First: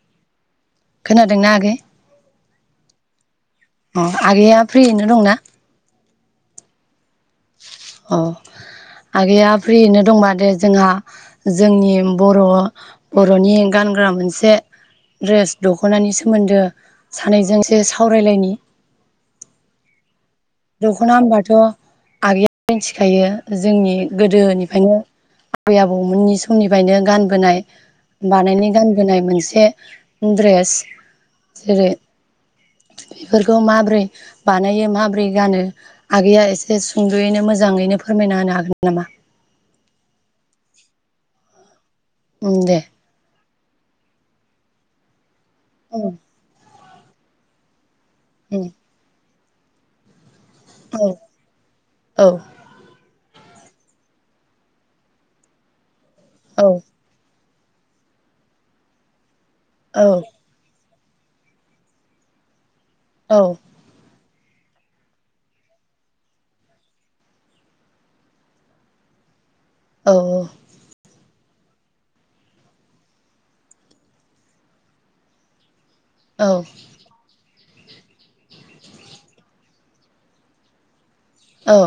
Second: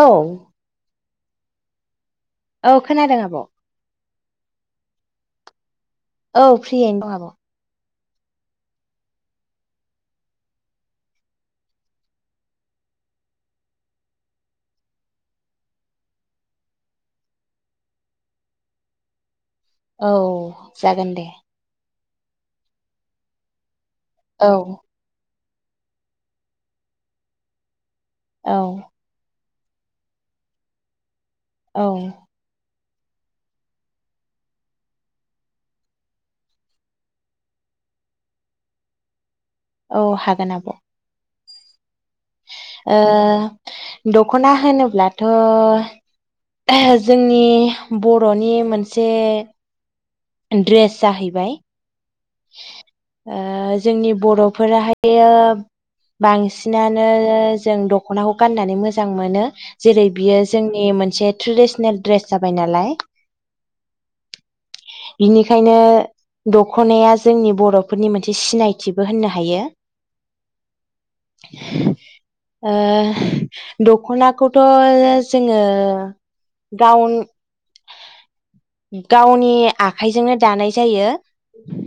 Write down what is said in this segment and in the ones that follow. औ खोनादोंना आगै? औ खोनादों आब। अ आगैया फ्रियैनो दंना? औ फ्रियैनो दं आब। अ आगैया फ्रियैनो दंबा दे जोंहा जोंनि बर' बर'नि गानग्रा मोनसे द्रेस दख'नानि सोमोन्दो सानैजोंसो सावरायलायनि। औ जागोन दख'ना दे होनबाथ' आगैया मिथिखायो जोंनि औ गोदोनिफ्रायनो आबै आबौमोननि समनिफ्रायनो गानबोनाय। औ बानायनाय गानबोनाय मोनसे। द्रेस औ बेफोरखौ माबोरै बानायो माबोरै गानो आगैया एसे सुंदयैनो मोजाङैनो फोरमायना होनो हागोन नामा? औ हागोन आब' उम दे ओ दख'ना होनोब्ला थ' उम [unintelligible] जोंनि बर'नि उम मोनसे ड्रेस औ जाहैबाय औ ओ जोंनि बर'फोराहायो औ बांसिनानो जों दख'नाखौ गाननानै मोजां मोनो। जेरै औ बियो जोंनि मोनसे जिहेतु ट्रेडिसनेल ड्रेस जाबाय नालाय। औ बिनिखायनो दख'नाया जोंनि बर'फोरनि मोनसे सिनायथिबो होननो हायो। औ औ दख'नाखौथ' जोङो औ दाउन गावनि आखाइजोंनो दानाय जायो। औ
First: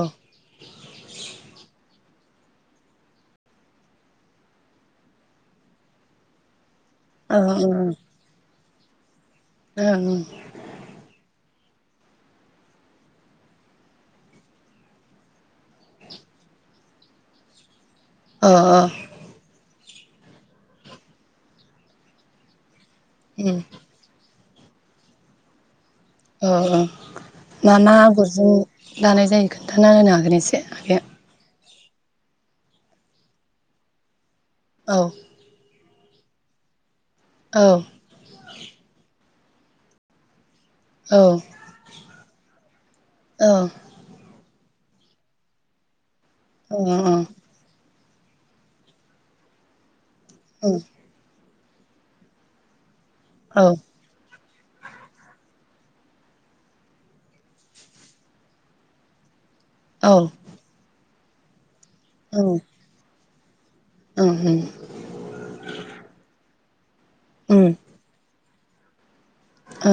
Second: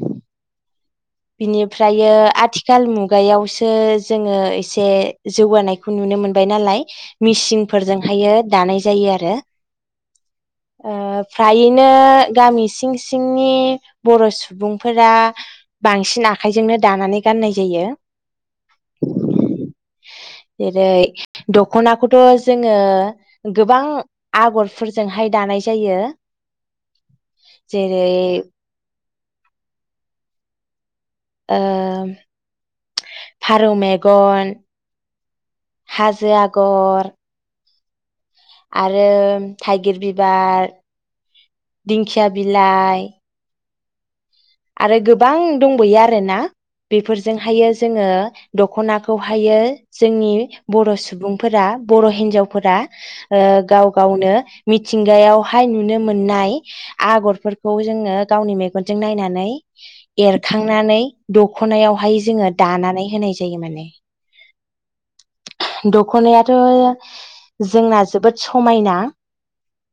बिनिफ्राइ आथिखाल मुगायावसो जोङो एसे जौगानायखौ नुनो मोनबाय नालाय। अ मिसिंफोरजोंहायो दानाय जायो आरो। ओं ओं ओ फ्रायैनो गामि सिं सिंनि बर' सुबुंफोरा बांसिन आखाइजोंनो दानानै गाननाय जायो। अ अ जेरै दख'नाखौथ' जोङो उम अ गोबां आगरफोरजोंहाय दानाय जायो। औ औ मा जेरै आगरजों दानाय जायो खोन्थाना होनो हागोन एसे ओ फारौ मेगन औ हाजो आगर औ आरो थाइगिर बिबार औ दिंखिया बिलाइ अ आरो गोबां दंबावयो आरो ना बेफोरजों हायो जोङो दखनाखौहायो जोंनि उम बर' सुबुं फोर बर' हिन्जावफोरा ओ औ गाव गावनो मिथिंगायाव हाय नुनो मोननाय आगरफोरखौ जोङो गावनि मेनजों नायनानै नै औ एरखांनानै दुख दखनायावहाय जोङो उम दानानै होनायज जायो माने उम दखनाया जया जोंना जोबोद समायना ओ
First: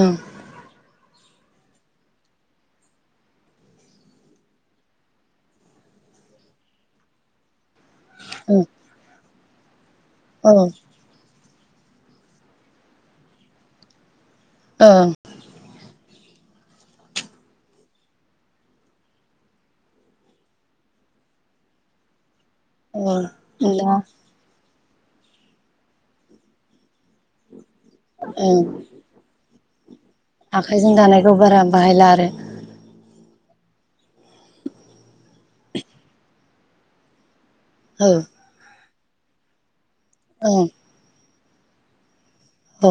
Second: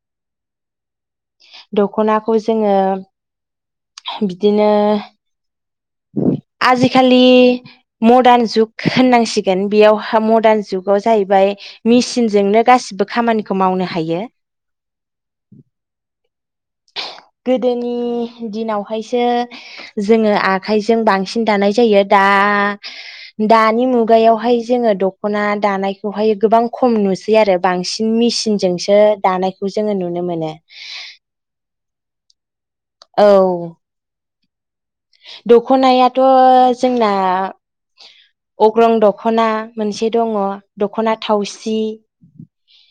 दखनाखौ जोङो बिदिनो आजिखालि मदार्न ओं जुग होननांसिग बेगेन बियावह हा औ मदार्न जुगाव जाहैबाय मिसिनजोंनो गासिबो खामानिखौ मावनो हायो। ओ गोदोनि दिनाव हायसो जोङो आखाइजों बांसिन दानाय जायो दा अ दानि दा मुगायावहाय जोङो दखना दानायखौहाय गोबां खम नुस सै आरो बांसिन ओं मिसिनजोंसो दानायखौ जोङो नुनो मोनो। आखाइजों दानायखौ बारा बाहायला आरो औ दखनायाथ' जोंना हो अग्रं दखना मोनसे दङ दखना थावसि अ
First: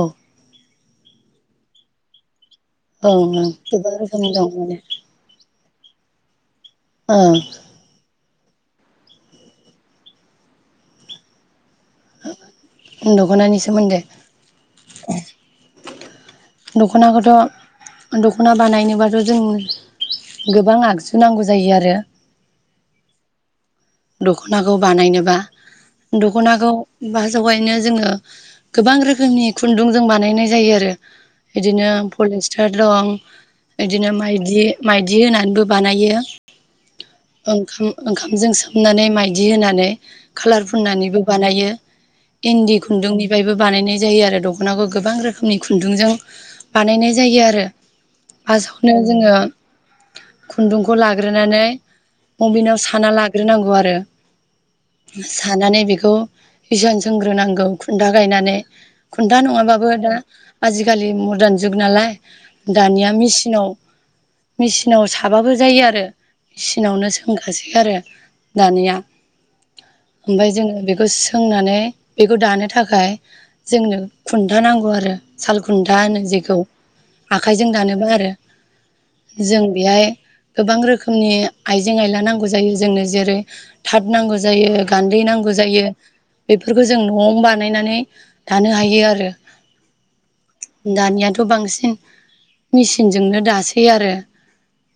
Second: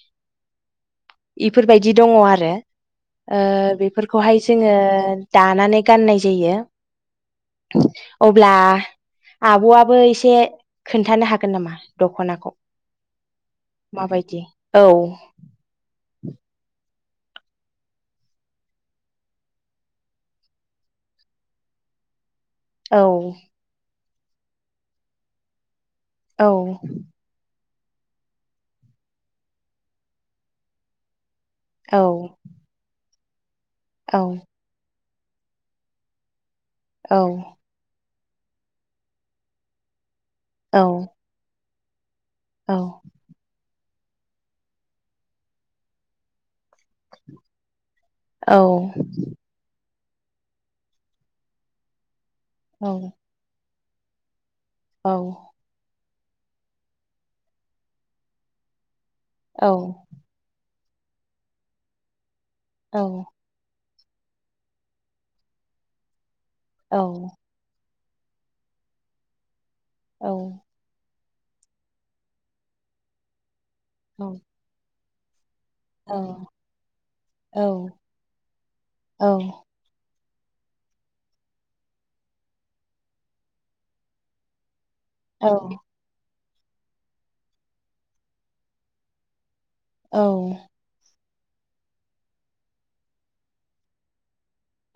इफोरबायदि दङ आरो ओं ओ ओं गोबां रोखोमनि बेफोरखौहाय दं जोङो माने दानानै गाननाय जायो ओ अब्ला आब'आबो एसे खोन्थानो हागोन नामा? दख'नाखौ दख'नानि सोमोन्दै माबायदि औ [unintelligible] दखनाखौथ' दख'ना बानायनोबाथ' जों गोबां आगजु नांगौ जायो आरो। औ दख'नाखौ बानायनोबा औ दखनाखौ बा जगायनो जोङो गोबां रोखोमनि खुन्दुं जों बानायनाय जायो आरो बिदिनो पलिस्टार दं बिदिनो औ माइदि माइद दि होनानैबो बानायो औ ओंखाम ओंखामजों स होननानै माइदि होनानै कालार औ फुननानैबो बानायो इन्दि खुन्दुंनिफ्रायबो बानायनाय जायो आरो दखनाखौ गोबां रोखोमनि खुन्दुंजों बानायनाय जायो आरो औ फासखौनो जोङो खुन्दुंखौ लाग्रोनानै अबिेनाव औ साना लाग्रो नांगौ आरो सानानै बेखौ इसान सोंग्रोनांगौ खुन्था गायनानै खुन्था नङाबाबो दा आजिखालि मदार्न जुग नालाय दानिया मेचिनाव मेचिनाव साबाबो जायो आरो औ मिसिनावनो सोंखासै आरो दानिया ओमफाय जोंङो बेखौसो सोंनानै बेखौ दानो थाखाय जोंनो खुन्था नांगौ आरो सालखुन्था होनो औ जेखौ आखाइजों दानोब्ला आरो औ जों बेहाय गोबां रोखोमनि आइजें आयला नांगौ जायो जोंनो जेरै थाद नांगौ जायो गान्दै नांगौ जायो बेफोरखौ जों नआवनो बानायनानै दानो हायो आरो औ दानियाथ' बांसिन मिचनजोंनो दासै आरो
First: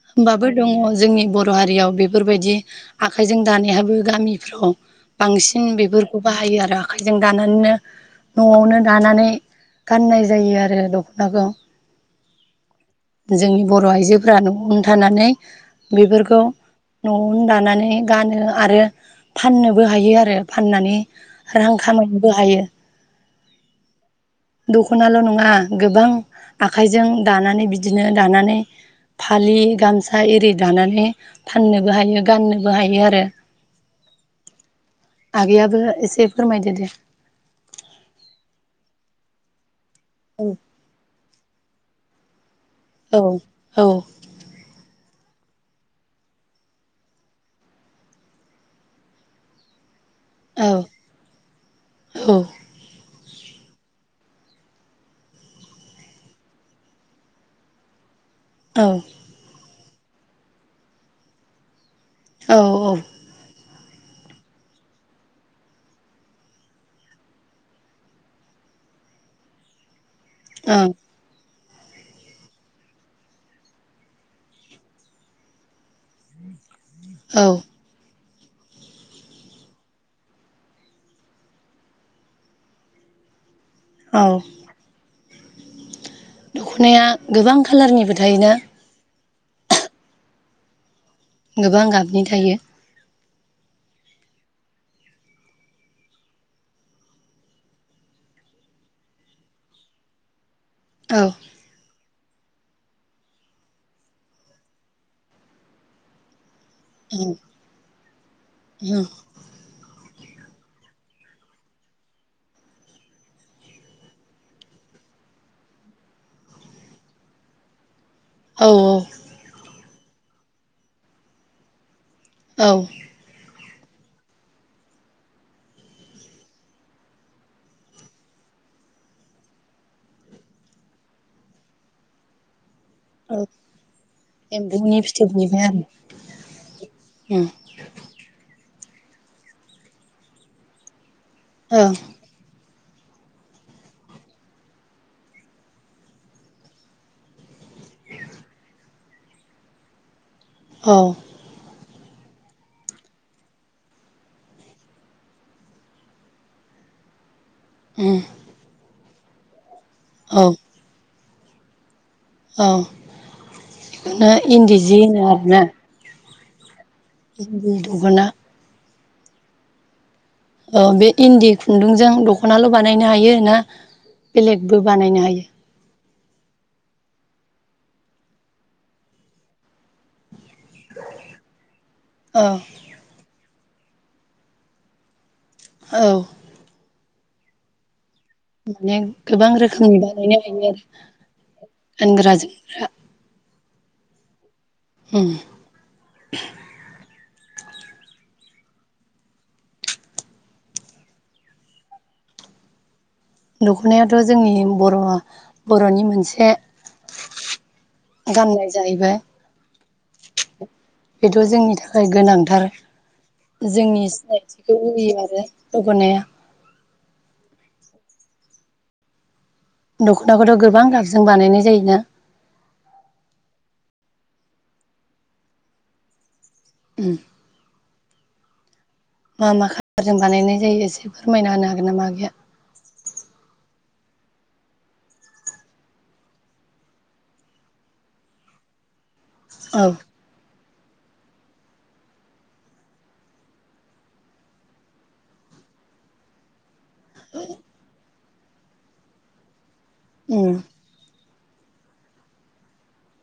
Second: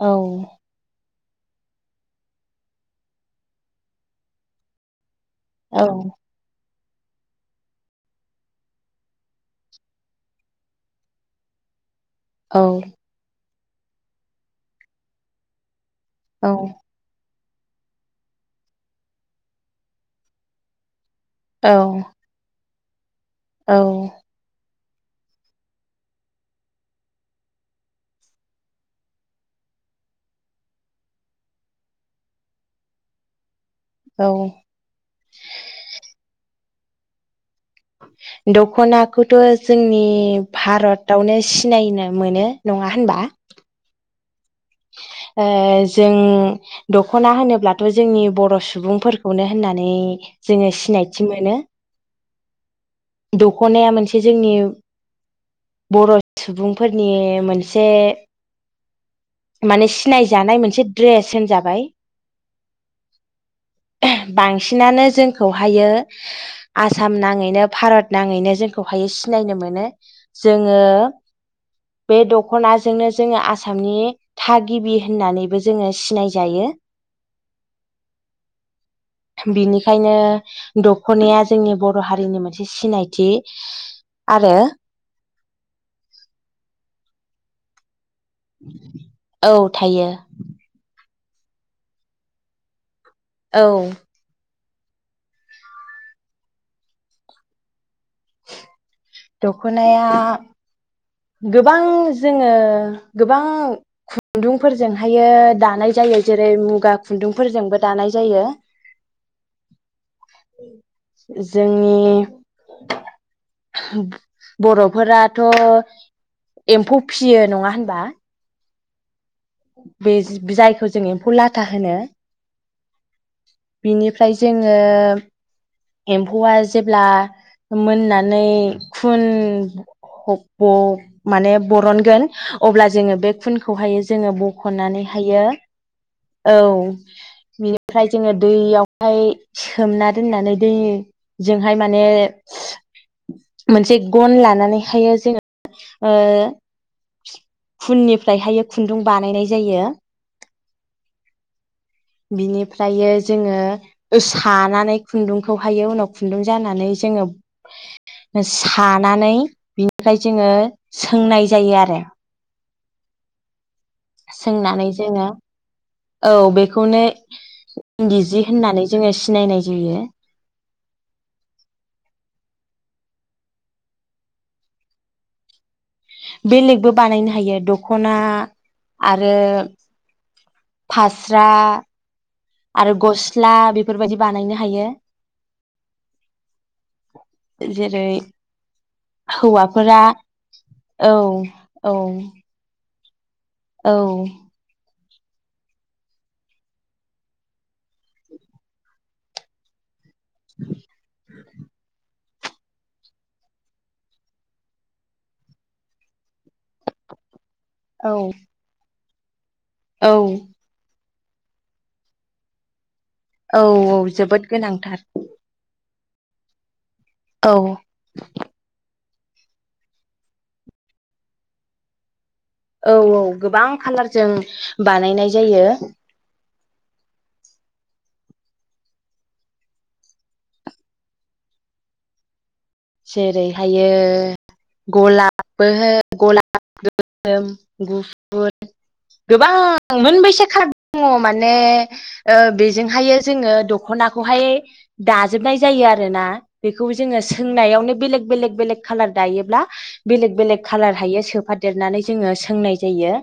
होमबाबो दङ जोंनि बर' हारियाव बेफोरबायदि आखाइजों दानायहाबो गामिफ्राव बांसिन औ बेफोरखौ बाहायो आरो। आखाइजों दानानैनो नआवनो दानानै गाननाय जायो आरो दखनाखौ। औ। जोंनि बरआइजोफोरा नआवनो थानानै। बेफोरखौ औ औ नआव उन दानानै गानो आरो फाननोबो हायो आरो फाननानै औ रां खामायनोबो हायो। औ। दखनाल नङा गोबां आखाइजों दानानै बिदिनो दानानै फालि गामसा एरि दानानै फाननोबो हायो गाननोबो हायो आरो। औ आगैयाबो एसे फोरमायदो। ए दे। दखनाखौथ। जोंनि औ भारतावनो। सिनायनो मोनो। नङा औ होनबा। औ ओ जों दखना होनोब्लाथ जोंनि बर सुबुंफोरखौनो होननानै औ जोंङो सिनायथि मोनो। औ। दखनाया मोनसे जोंनि बर सुबुंफोरनि मोनसे औ। माने सिनायजानाय मोनसे द्रेस होनजाबाय। औ औ। बांसिनानो जोंखौहायो आसाम नाङैनो भारत नाङैनो जोंखौहायो सिनायनो मोनो। जोङो ओं बे दख'नाजोंनो जोङो आसामनि थागिबि होननानैबो जोङो सिनायजायो। औ। बिनिखायनो दख'नाया जोंनि बर' हारिनि मोनसे सिनायथि। औ आरो। दखनाया गोबां कालारनिबो। थायोना। औ थायो। गोबां गाबनि थायो। औ। दखनाया औ गोबां। जोङो गोबां खुन्दुंफोरजोंहायो दानाय जायो जेरै गा औ खुन्दुंफोरजोंबो दानाय जायो जोंनि बर'फोराथ' एम्फौ फियो नङा होनबा? औ औ बे जायखौ जों एम्फौ लाथा होनो औ बिनिफ्राय जोङो एम्फौआ जेब्ला मोननानै खुन हह माने बरनगोन अब्ला जोङो बे औ खुनखौहायो जोङो एम्फौनि बखनानैहायो फिथोबनिफ्राय औ आरो बिनिफ्राय जोङो दैयाव ओमफाय सोमना दोननानै यै जोंहाय माने मोनसे गन लानानैहाय जोङो ओ फुननिफ्रायहायो खुन्दुं बानायनाय जायो औ बिनिफ्रायो जोङो सानानै खुन्दुं खौ हायो उनाव खुन्दुं जानानै जोङो औ सा नानै बि ओमफ्राय जोङो सा सोंनाय जायो आरो औ इखौनो इन्दि सोंनानै जि जोङो होनो आरोना औ बे खौनो इन्दि जि होननानै जोङो सिनायनाय जायो। औ बे इन्दि खुन्दुंजों दख'नाल' बानायनो हायो ना बेलेगबो बानायनो हायो बेलेगबो बानायनो हायो दखना आरो फास्रा औ आरो गस ला बेफोरबायादि बानायनो हायो। औ जेरै माने गोबां रोखोमनि हौवाफोरा बानायनो हायो औ आरो औ गानग्रा जोमग्रा औ ओम [inaudible] दख'नायाथ' जोंनि बर' बर'नि मोनसे औ गाननाय जाहैबा औ बेथ' जोंनि थाखाय गोनांथार औ जोंनि जोबोद सिनायथिखौ गोनांथार होयो आरो जौगानाय औ दख'नाखौथ' गोबां गाबजों बानायनाय जायोना। औ औ गोबां खाालारजों बानायनाय जायो। उम मा मा काललारजों बानायनाय जायो एसे फोरमायना होनो हागोन ना मा आगैया जेरैहायो गलाबबो हो गलाब गोसम गुफुर गोबां औ मोनबेसे खार दङ माने ओ बेजोंहायो जोङो दख'नाखौहाय दाजोबनाय जायो आरोना बेखौ जे सोंनायावनो बेलेग बेलेग बेलेग कालार दायोब्ला बेलेक उम बेलेग कालार हायो सोब फादेरनानै जोङो सोंनाय जायो।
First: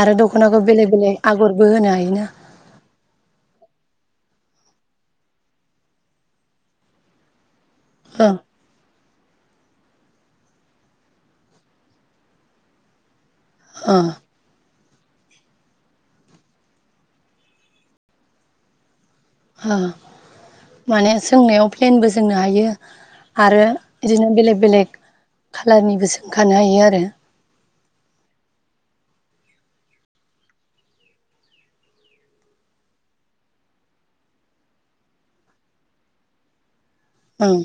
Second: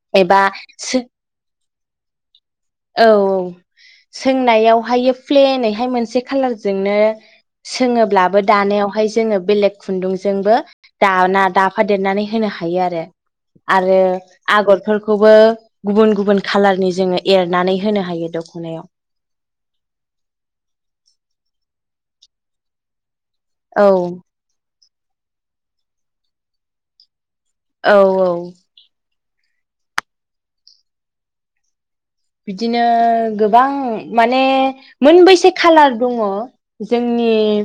आरो एबा दख'नाखौ बेलेग बेलग आगर बो होनो हायोना औ औ सोंनायावहाय प्लेनैहाय मोनसे खाालारजोंनो ओ सोङोब्लाबो दानायाव ओमफाय जोङो बेलेग खुन्दुंजोंबो दाना दाफादेरनानै होनो हायो आरो ओ आरो आगद फोरखौबो गुबुन गुबुन कालारनि जोङै एरनानै होनो हायो दखनायाव अ माने सोंनायाव प्लेनबो जोंनो हायो। आरो औ बिदिनो बेलेग बेलेक खालारनिबो सोंखानो हायो आरो औ औ बिदिनो गोबां माने मोनबैसे खालार दङ। जोंनि ओं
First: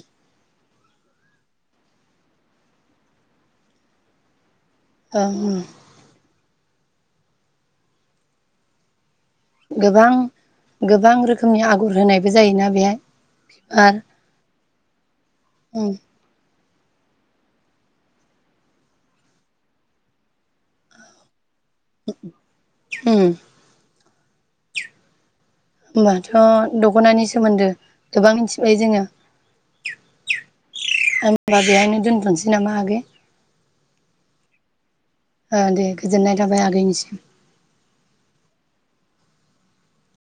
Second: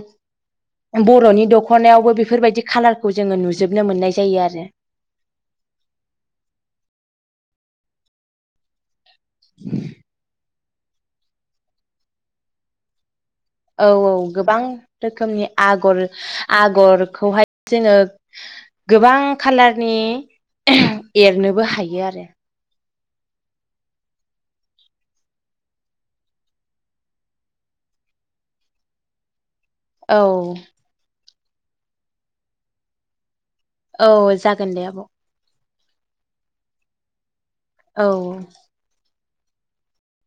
बर'नि दख'नायावबो बेफोरबायदि खाालारखौ जोङो नुजोबनो मोननाय जायो आरो ओ ओ गोबां गोबां रोखोमनि आगर होनायबो जायोना बेहाय औ आरो औ गोबां रोखोमनि उम आगर आगरखौहाय जोङो गोबां खालारनि एरनोबो हायो आरो ओम होनोमबाथ' दख'नानि सोमोन्दो गोबां मिथिबाय जोङो। औ होनोमबा बेहायनो दोनथ'नोसै नामा आगै औ जागोन दे आब' औ दे गोजोननाय थाबाय आगैनिसिम औ